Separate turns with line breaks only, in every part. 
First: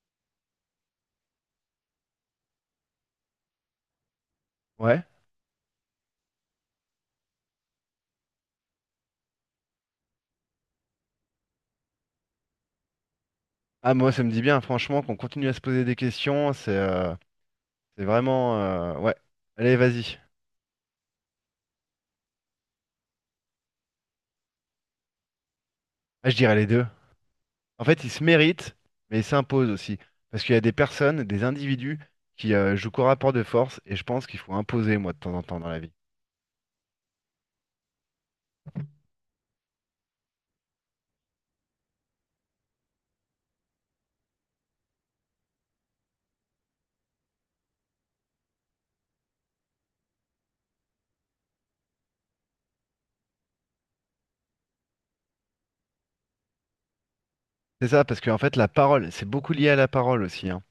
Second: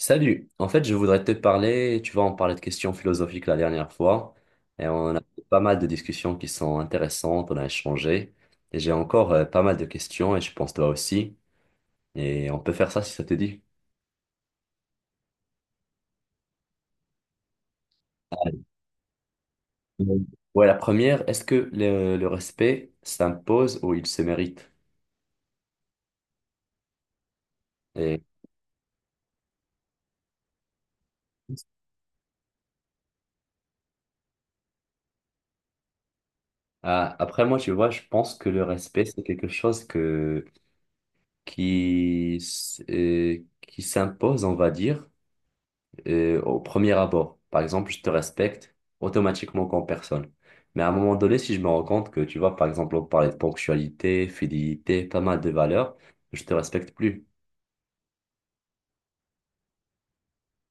Salut, en fait je voudrais te parler, tu vois on parlait de questions philosophiques la dernière fois et
Ouais.
on a eu pas mal de discussions qui sont intéressantes, on a échangé et j'ai encore pas mal de questions et je pense toi aussi et on peut faire ça si ça te dit.
Ah, moi, ça me dit bien, franchement, qu'on continue à se poser des questions. C'est vraiment. Ouais. Allez, vas-y.
Mm. Ouais la première, est-ce que le respect s'impose ou il se mérite?
Ah, je dirais les deux. En fait, ils se
Et
méritent, mais ils s'imposent aussi. Parce qu'il y a des personnes, des individus qui jouent qu'au rapport de force, et je pense qu'il faut imposer, moi, de temps en temps dans la vie.
Après moi tu vois je pense que le respect c'est quelque chose que, qui, qui s'impose on va dire au premier abord. Par exemple, je te respecte automatiquement comme personne. Mais à un moment donné, si je me rends compte que, tu vois, par exemple, on parlait de ponctualité, fidélité, pas mal de valeurs, je te respecte plus.
C'est ça, parce qu'en fait, la parole, c'est beaucoup lié à la parole aussi, hein.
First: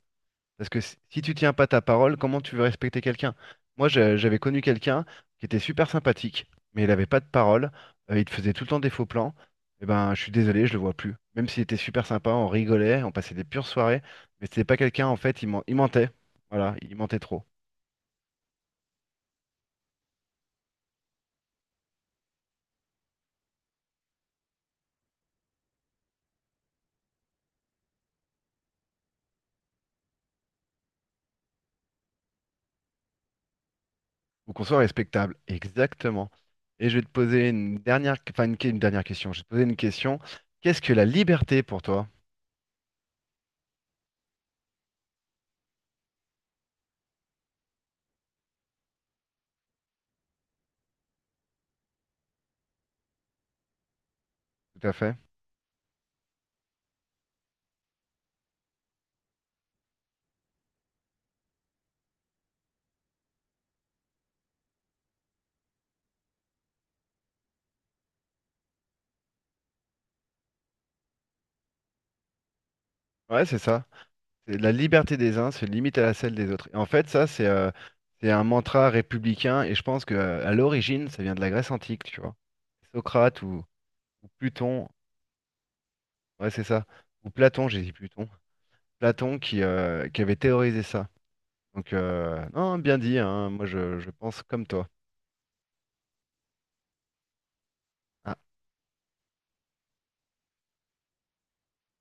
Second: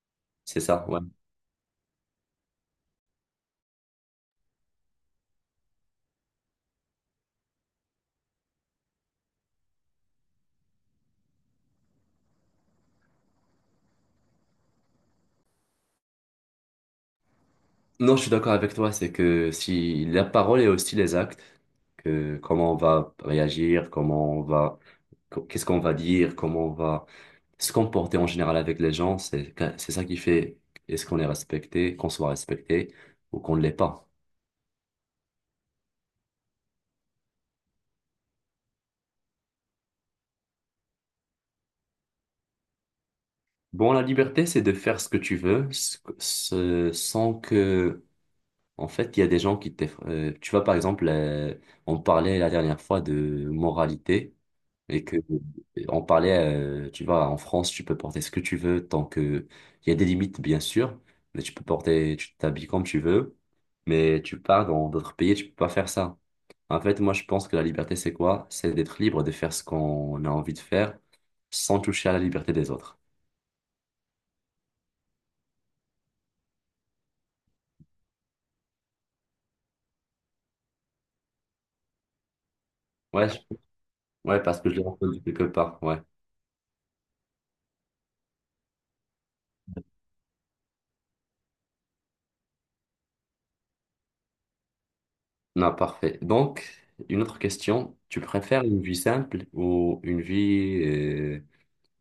C'est
Parce que
ça,
si
ouais.
si tu tiens pas ta parole, comment tu veux respecter quelqu'un? Moi, j'avais connu quelqu'un qui était super sympathique, mais il avait pas de parole, il te faisait tout le temps des faux plans. Eh ben, je suis désolé, je le vois plus. Même s'il était super sympa, on rigolait, on passait des pures soirées, mais c'était pas quelqu'un, en fait, il, il mentait. Voilà, il mentait trop.
Non, je suis d'accord avec toi, c'est que si la parole et aussi les actes, que comment on va réagir, comment on va, qu'est-ce qu'on va dire, comment on va se comporter en général avec les gens, c'est ça qui fait est-ce qu'on est respecté, qu'on soit respecté ou qu'on ne l'est pas.
Faut qu'on soit respectable. Exactement. Et je vais te poser une dernière, enfin, une, une dernière question. Je vais te poser une question. Qu'est-ce que la liberté pour toi?
Bon, la liberté, c'est de faire ce que tu veux, ce- ce- sans que, en fait, il y a des gens qui te... tu vois, par exemple, on parlait la dernière fois de moralité
Tout à
et que
fait.
on parlait, tu vois, en France, tu peux porter ce que tu veux tant que il y a des limites, bien sûr, mais tu peux porter, tu t'habilles comme tu veux, mais tu pars dans d'autres pays, tu peux pas faire ça. En fait, moi, je pense que la liberté, c'est quoi? C'est d'être libre de faire ce qu'on a envie de faire sans toucher à la liberté des autres.
Ouais, c'est ça. C'est la liberté des uns se limite à la celle des autres. Et en fait, ça, c'est un mantra républicain, et je pense que à l'origine, ça vient de la Grèce antique, tu vois.
Ouais,
Socrate ou
ouais, parce que je l'ai
Pluton,
entendu quelque part. Ouais.
ouais, c'est ça. Ou Platon, j'ai dit Pluton. Platon qui avait théorisé ça. Donc, non, bien dit, hein, moi je pense comme toi.
Non, parfait. Donc, une autre question. Tu
Ah.
préfères une vie simple ou une vie, euh,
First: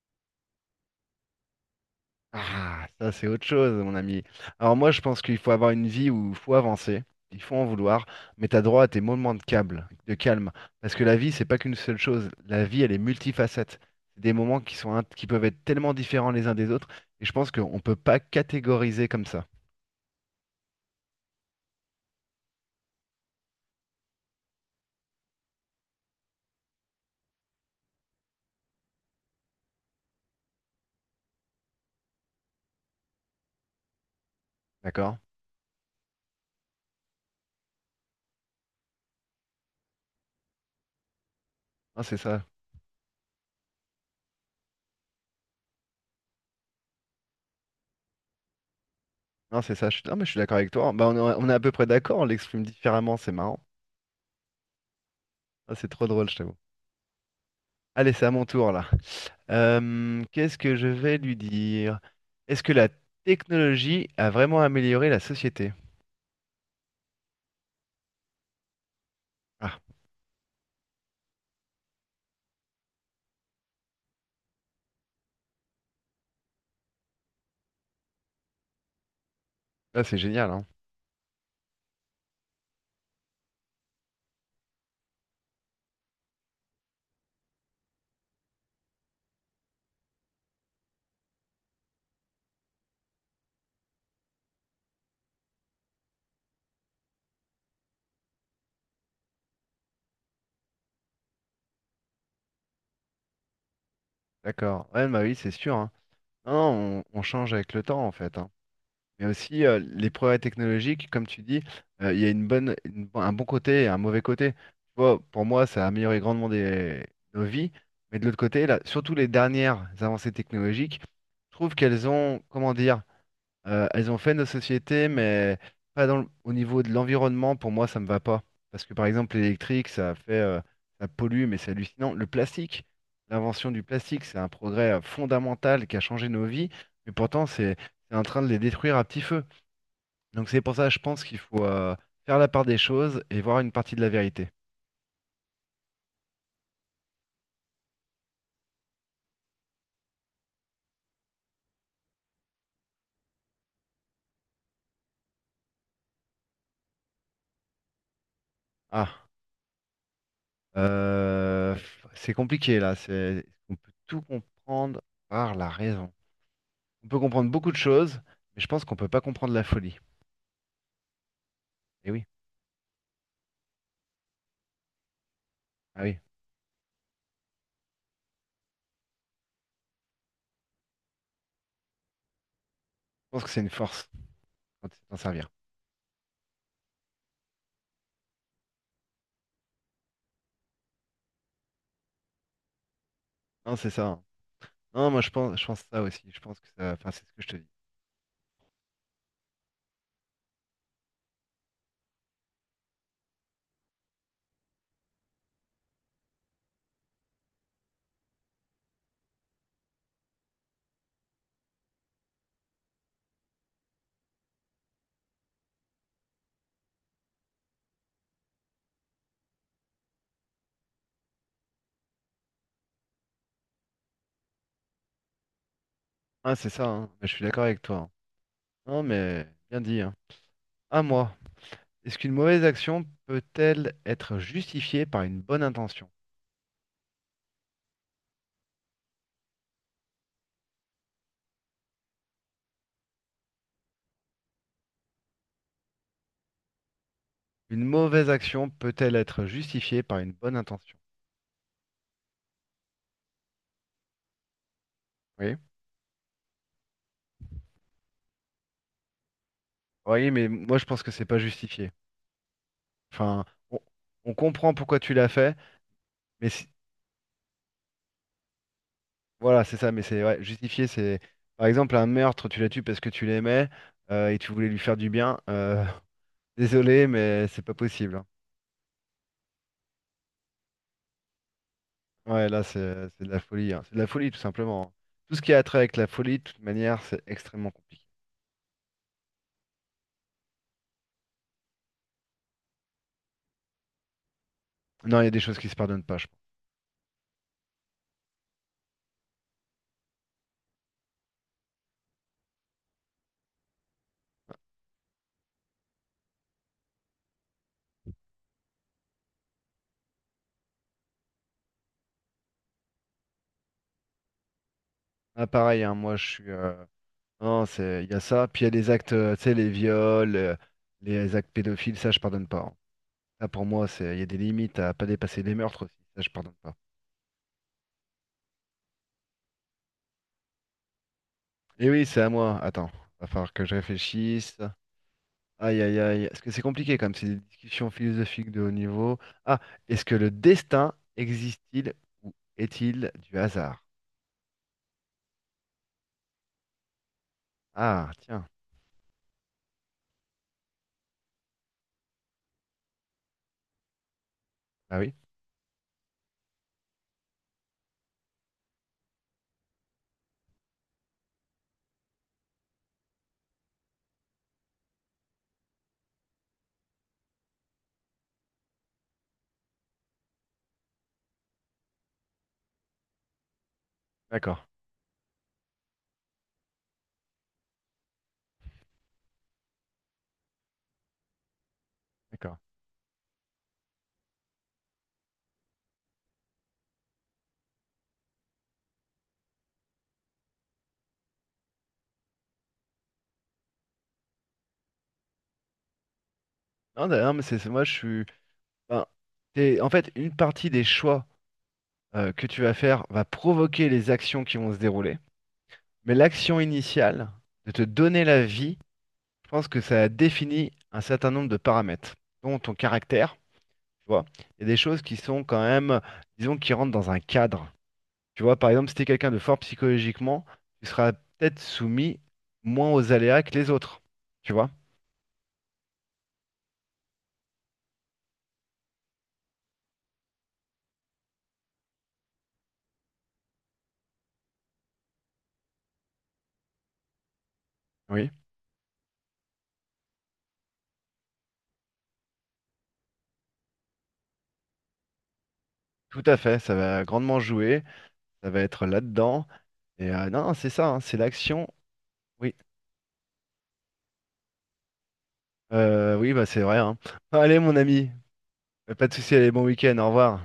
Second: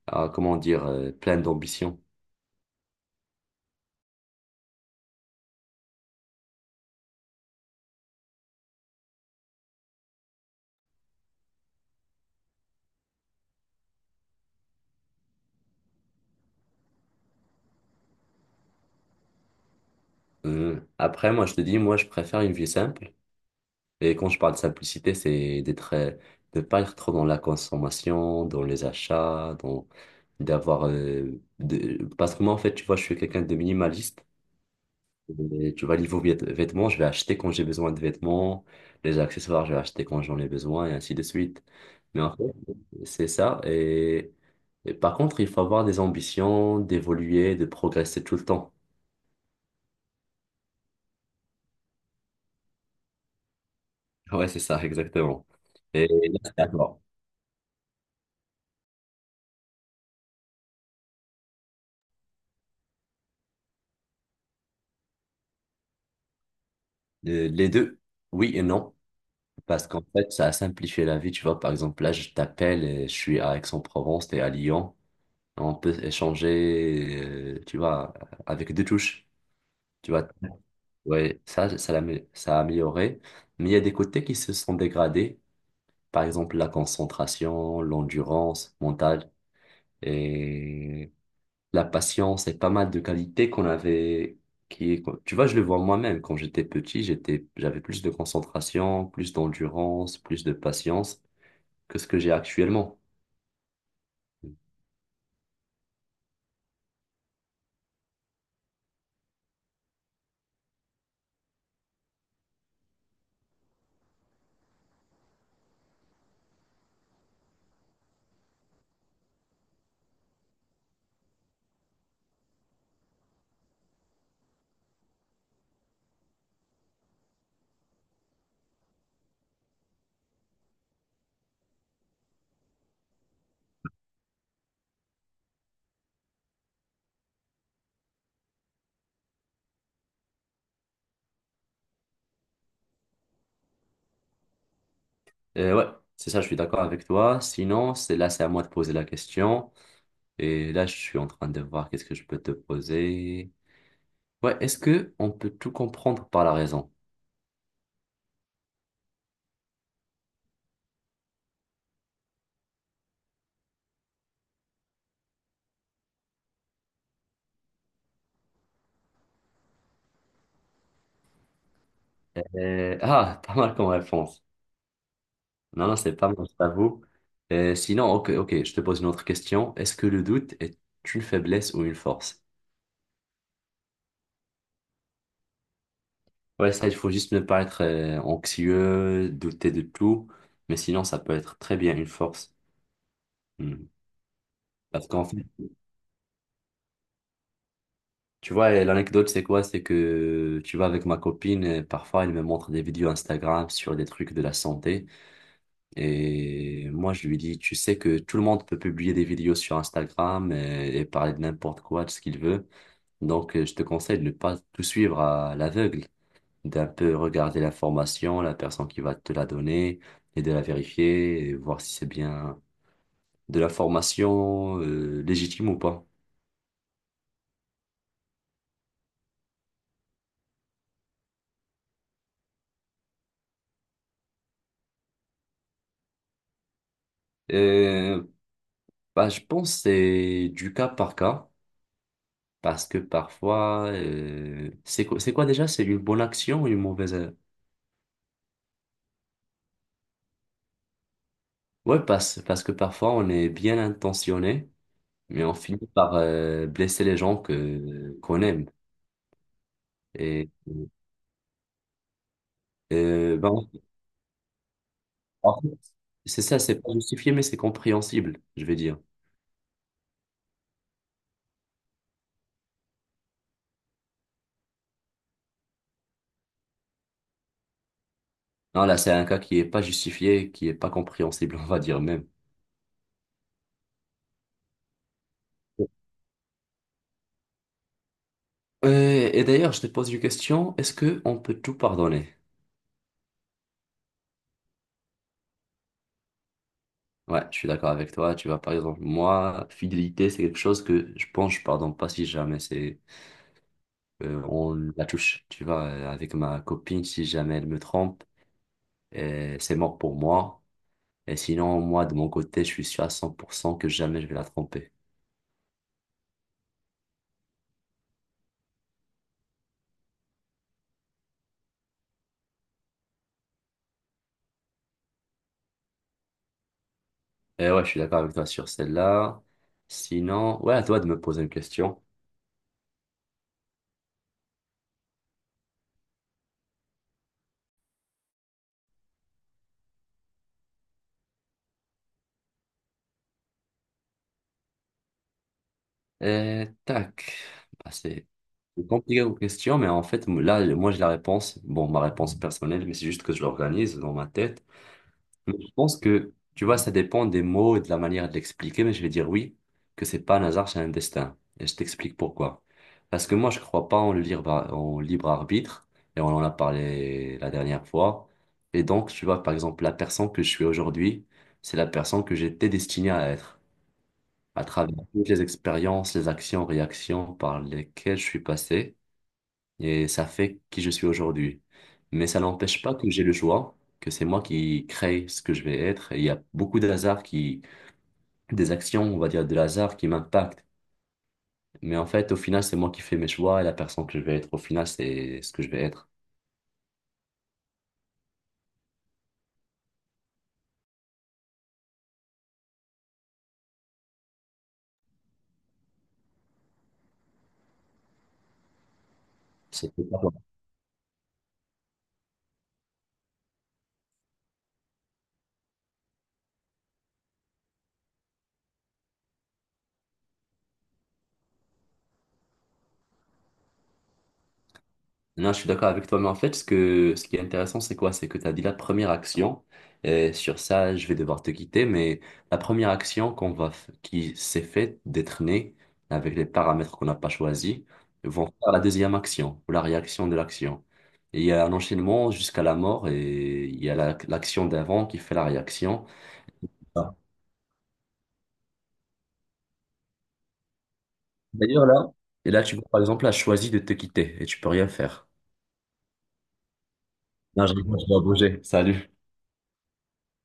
ah, comment dire, pleine d'ambition?
Ah, ça c'est autre chose, mon ami. Alors moi, je pense qu'il faut avoir une vie où il faut avancer, il faut en vouloir, mais t'as droit à tes moments de câble, de calme, parce que la vie, c'est pas qu'une seule chose. La vie, elle est multifacette. C'est des moments qui sont, qui peuvent être tellement différents les uns des autres, et je pense qu'on peut pas catégoriser comme ça,
Après, moi, je te dis, moi, je préfère une vie simple. Et quand je parle de simplicité, c'est d'être, de pas être trop dans la consommation, dans les achats, dans, d'avoir, de- parce que moi, en fait, tu vois, je suis quelqu'un de minimaliste.
d'accord?
Et tu vois, niveau vêtements, je vais acheter quand j'ai besoin de vêtements. Les accessoires, je vais acheter quand j'en ai besoin et ainsi de suite.
Non, c'est
Mais en
ça.
fait, c'est ça. Et par contre, il faut avoir des ambitions d'évoluer, de progresser tout le temps.
Non, c'est ça. Je suis... Non, mais je suis d'accord avec toi. Bah, on est à peu près d'accord. On l'exprime différemment. C'est marrant.
Ouais, c'est ça, exactement.
Ah, c'est
Et
trop drôle, je
là,
t'avoue.
c'est à toi.
Allez, c'est à mon tour là. Qu'est-ce que je vais lui dire? Est-ce que la technologie a vraiment amélioré la société?
Les deux, oui et non.
Ah,
Parce qu'en fait, ça a simplifié la vie. Tu vois, par exemple, là, je t'appelle et je suis à Aix-en-Provence, t'es à Lyon. On peut échanger, tu vois, avec deux touches.
là
Tu
c'est
vois,
génial, hein.
ouais, ça a amélioré, mais il y a des côtés qui se sont dégradés. Par exemple, la concentration, l'endurance mentale et la patience et pas mal de qualités qu'on avait. Qui, tu vois, je le vois moi-même. Quand j'étais petit, j'étais, j'avais plus de concentration, plus d'endurance, plus de patience que ce que j'ai actuellement.
D'accord. Ouais, bah oui, c'est sûr, hein. Non, non, on change avec le temps en fait, hein. Mais aussi les progrès technologiques, comme tu dis, il y a une bonne, bon, un bon côté et un mauvais côté. Tu vois, pour moi, ça a amélioré grandement nos vies, mais de l'autre côté, là, surtout les dernières avancées technologiques, je trouve qu'elles ont, comment dire, elles ont fait nos sociétés, mais pas dans au niveau de l'environnement, pour moi, ça me va pas. Parce que par exemple, l'électrique, ça fait, ça pollue, mais c'est hallucinant. Le plastique, l'invention du plastique, c'est un progrès fondamental qui a changé nos vies, mais pourtant, c'est en train de les détruire à petit feu. Donc c'est pour ça, je pense qu'il faut faire la part des choses et voir une partie de la vérité.
Et ouais, c'est ça, je suis d'accord avec toi. Sinon, c'est là, c'est à moi de poser la question. Et là, je suis en train de voir qu'est-ce que je peux te poser. Ouais, est-ce que on peut tout comprendre par la raison?
Ah, euh, c'est compliqué là. C'est, on peut tout comprendre par la raison. On peut comprendre beaucoup de choses, mais je pense qu'on peut pas comprendre la folie. Et oui,
Pas mal comme réponse. Non, non,
ah
c'est
oui.
pas mal, je t'avoue. Sinon, ok, ok, je te pose une autre question. Est-ce que le doute est une faiblesse ou une force?
Je pense que c'est une force quand tu sais t'en servir.
Ouais, ça, il faut juste ne pas être anxieux, douter de tout, mais sinon, ça peut être très bien une force.
Non,
Hmm.
c'est ça, hein.
Parce
Non, moi
qu'en fait,
je pense ça aussi. Je pense que ça. Enfin, c'est ce que je te dis.
tu vois, l'anecdote, c'est quoi? C'est que tu vas avec ma copine, parfois, elle me montre des vidéos Instagram sur des trucs de la santé. Et moi, je lui dis, tu sais que tout le monde peut publier des vidéos sur Instagram et parler de n'importe quoi, de ce qu'il veut. Donc, je te conseille de ne pas tout suivre à l'aveugle, d'un peu regarder l'information, la personne qui va te la donner et de la vérifier et voir si c'est bien de l'information légitime ou pas.
Ah, c'est ça, hein. Mais je suis d'accord avec toi, hein. Non, mais bien dit, hein. À moi. Est-ce qu'une mauvaise action peut-elle être justifiée par une bonne intention?
Euh, bah, je pense que c'est du cas par cas parce que parfois, c'est quoi déjà? C'est une bonne action ou une mauvaise, euh.
Une mauvaise action peut-elle être justifiée par une bonne intention?
Ouais, parce, parce que parfois on est bien intentionné, mais on
Oui.
finit par blesser les gens que qu'on aime.
Oui, mais
Et
moi je pense que c'est pas justifié.
euh,
Enfin,
ben,
on, on comprend pourquoi tu l'as fait,
en fait, c'est
mais
ça, c'est pas justifié, mais c'est compréhensible, je vais dire.
voilà, c'est ça, mais c'est ouais, justifié, c'est par exemple un meurtre, tu la tues parce que tu l'aimais et tu voulais lui faire du bien. Désolé, mais c'est pas possible, hein.
Non, là, c'est un cas qui est pas justifié, qui est pas compréhensible, on va dire même.
Ouais, là, c'est de la folie, hein. C'est de la folie tout simplement, hein. Tout ce qui a trait avec la folie, de toute manière, c'est extrêmement compliqué.
Et d'ailleurs, je te pose une question, est-ce que on peut tout pardonner?
Non, il y a des choses qui se pardonnent pas, je pense.
Ouais, je suis d'accord avec toi. Tu vois, par exemple, moi, fidélité, c'est quelque chose que je pense, je pardonne pas si jamais c'est on la touche, tu vois, avec ma copine, si jamais elle me trompe, c'est mort pour moi. Et sinon, moi, de mon côté, je suis sûr à 100% que jamais je vais la tromper.
Ah, pareil, hein, moi, je suis. Non, c'est il y a ça. Puis il y a des actes, tu sais, les viols, les actes pédophiles, ça, je pardonne pas, hein. Ça, pour moi, c'est il y a des limites à pas dépasser les meurtres aussi. Ça, je pardonne pas.
Et ouais, je suis d'accord avec toi sur celle-là. Sinon, ouais, à toi de me poser une
Et
question.
oui, c'est à moi. Attends, va falloir que je réfléchisse. Aïe, aïe, aïe. Parce que c'est compliqué comme c'est des discussions philosophiques de haut niveau. Ah, est-ce que le destin existe-t-il ou est-il du hasard?
Et tac, bah,
Ah,
c'est
tiens.
c'est compliqué aux questions, mais en fait, là, moi, j'ai la réponse. Bon, ma réponse personnelle, mais c'est juste que je l'organise dans ma tête.
Ah oui,
Mais je pense que, tu vois, ça dépend des mots et de la manière de l'expliquer, mais je vais dire oui, que c'est pas un hasard, c'est un destin. Et je t'explique pourquoi. Parce que moi, je crois pas en libre arbitre, et on en a parlé la dernière fois. Et donc, tu vois, par exemple, la personne que je suis aujourd'hui, c'est la personne que j'étais destinée à être,
d'accord,
à travers toutes les expériences, les actions, réactions par lesquelles je suis passé et ça fait qui je suis aujourd'hui. Mais ça
d'accord.
n'empêche pas que j'ai le choix, que c'est moi qui crée ce que je vais être. Et il y a beaucoup de hasard qui, des actions, on va dire, de hasard qui m'impactent. Mais en fait, au final, c'est moi qui fais mes choix et la personne que je vais être, au final, c'est ce que je vais être.
Non, d'ailleurs, mais moi, je suis. Ben, en fait, une partie des choix que tu vas faire va provoquer les actions qui vont se dérouler. Mais l'action initiale de te donner la vie, je pense que
C'est
ça définit un certain nombre de paramètres, dont ton caractère. Tu vois, il y a des choses qui sont quand même, disons, qui rentrent dans un cadre. Tu vois, par exemple, si t'es quelqu'un de fort psychologiquement, tu seras peut-être soumis moins aux aléas que les autres. Tu vois?
non, je suis d'accord avec toi, mais en fait, ce que, ce qui est intéressant, c'est quoi? C'est que tu as dit la première action, et sur ça, je vais devoir te quitter, mais la première action qu'on va, qui s'est faite d'être née avec les paramètres qu'on n'a pas choisis,
Oui,
vont faire la deuxième action, ou la réaction de l'action. Et il y a un enchaînement jusqu'à la mort, et il y a l'action d'avant qui fait la réaction.
tout à fait. Ça va
Ah.
grandement jouer. Ça va être là-dedans. Et non, non, c'est ça, hein, c'est l'action.
D'ailleurs, là, et
Oui,
là, tu vois, par exemple, a choisi de te quitter, et tu peux rien faire.
Oui, bah c'est vrai, hein. Allez,
Non, je
mon
rigole, je
ami,
dois bouger.
pas
Salut.
de souci. Allez, bon week-end. Au revoir.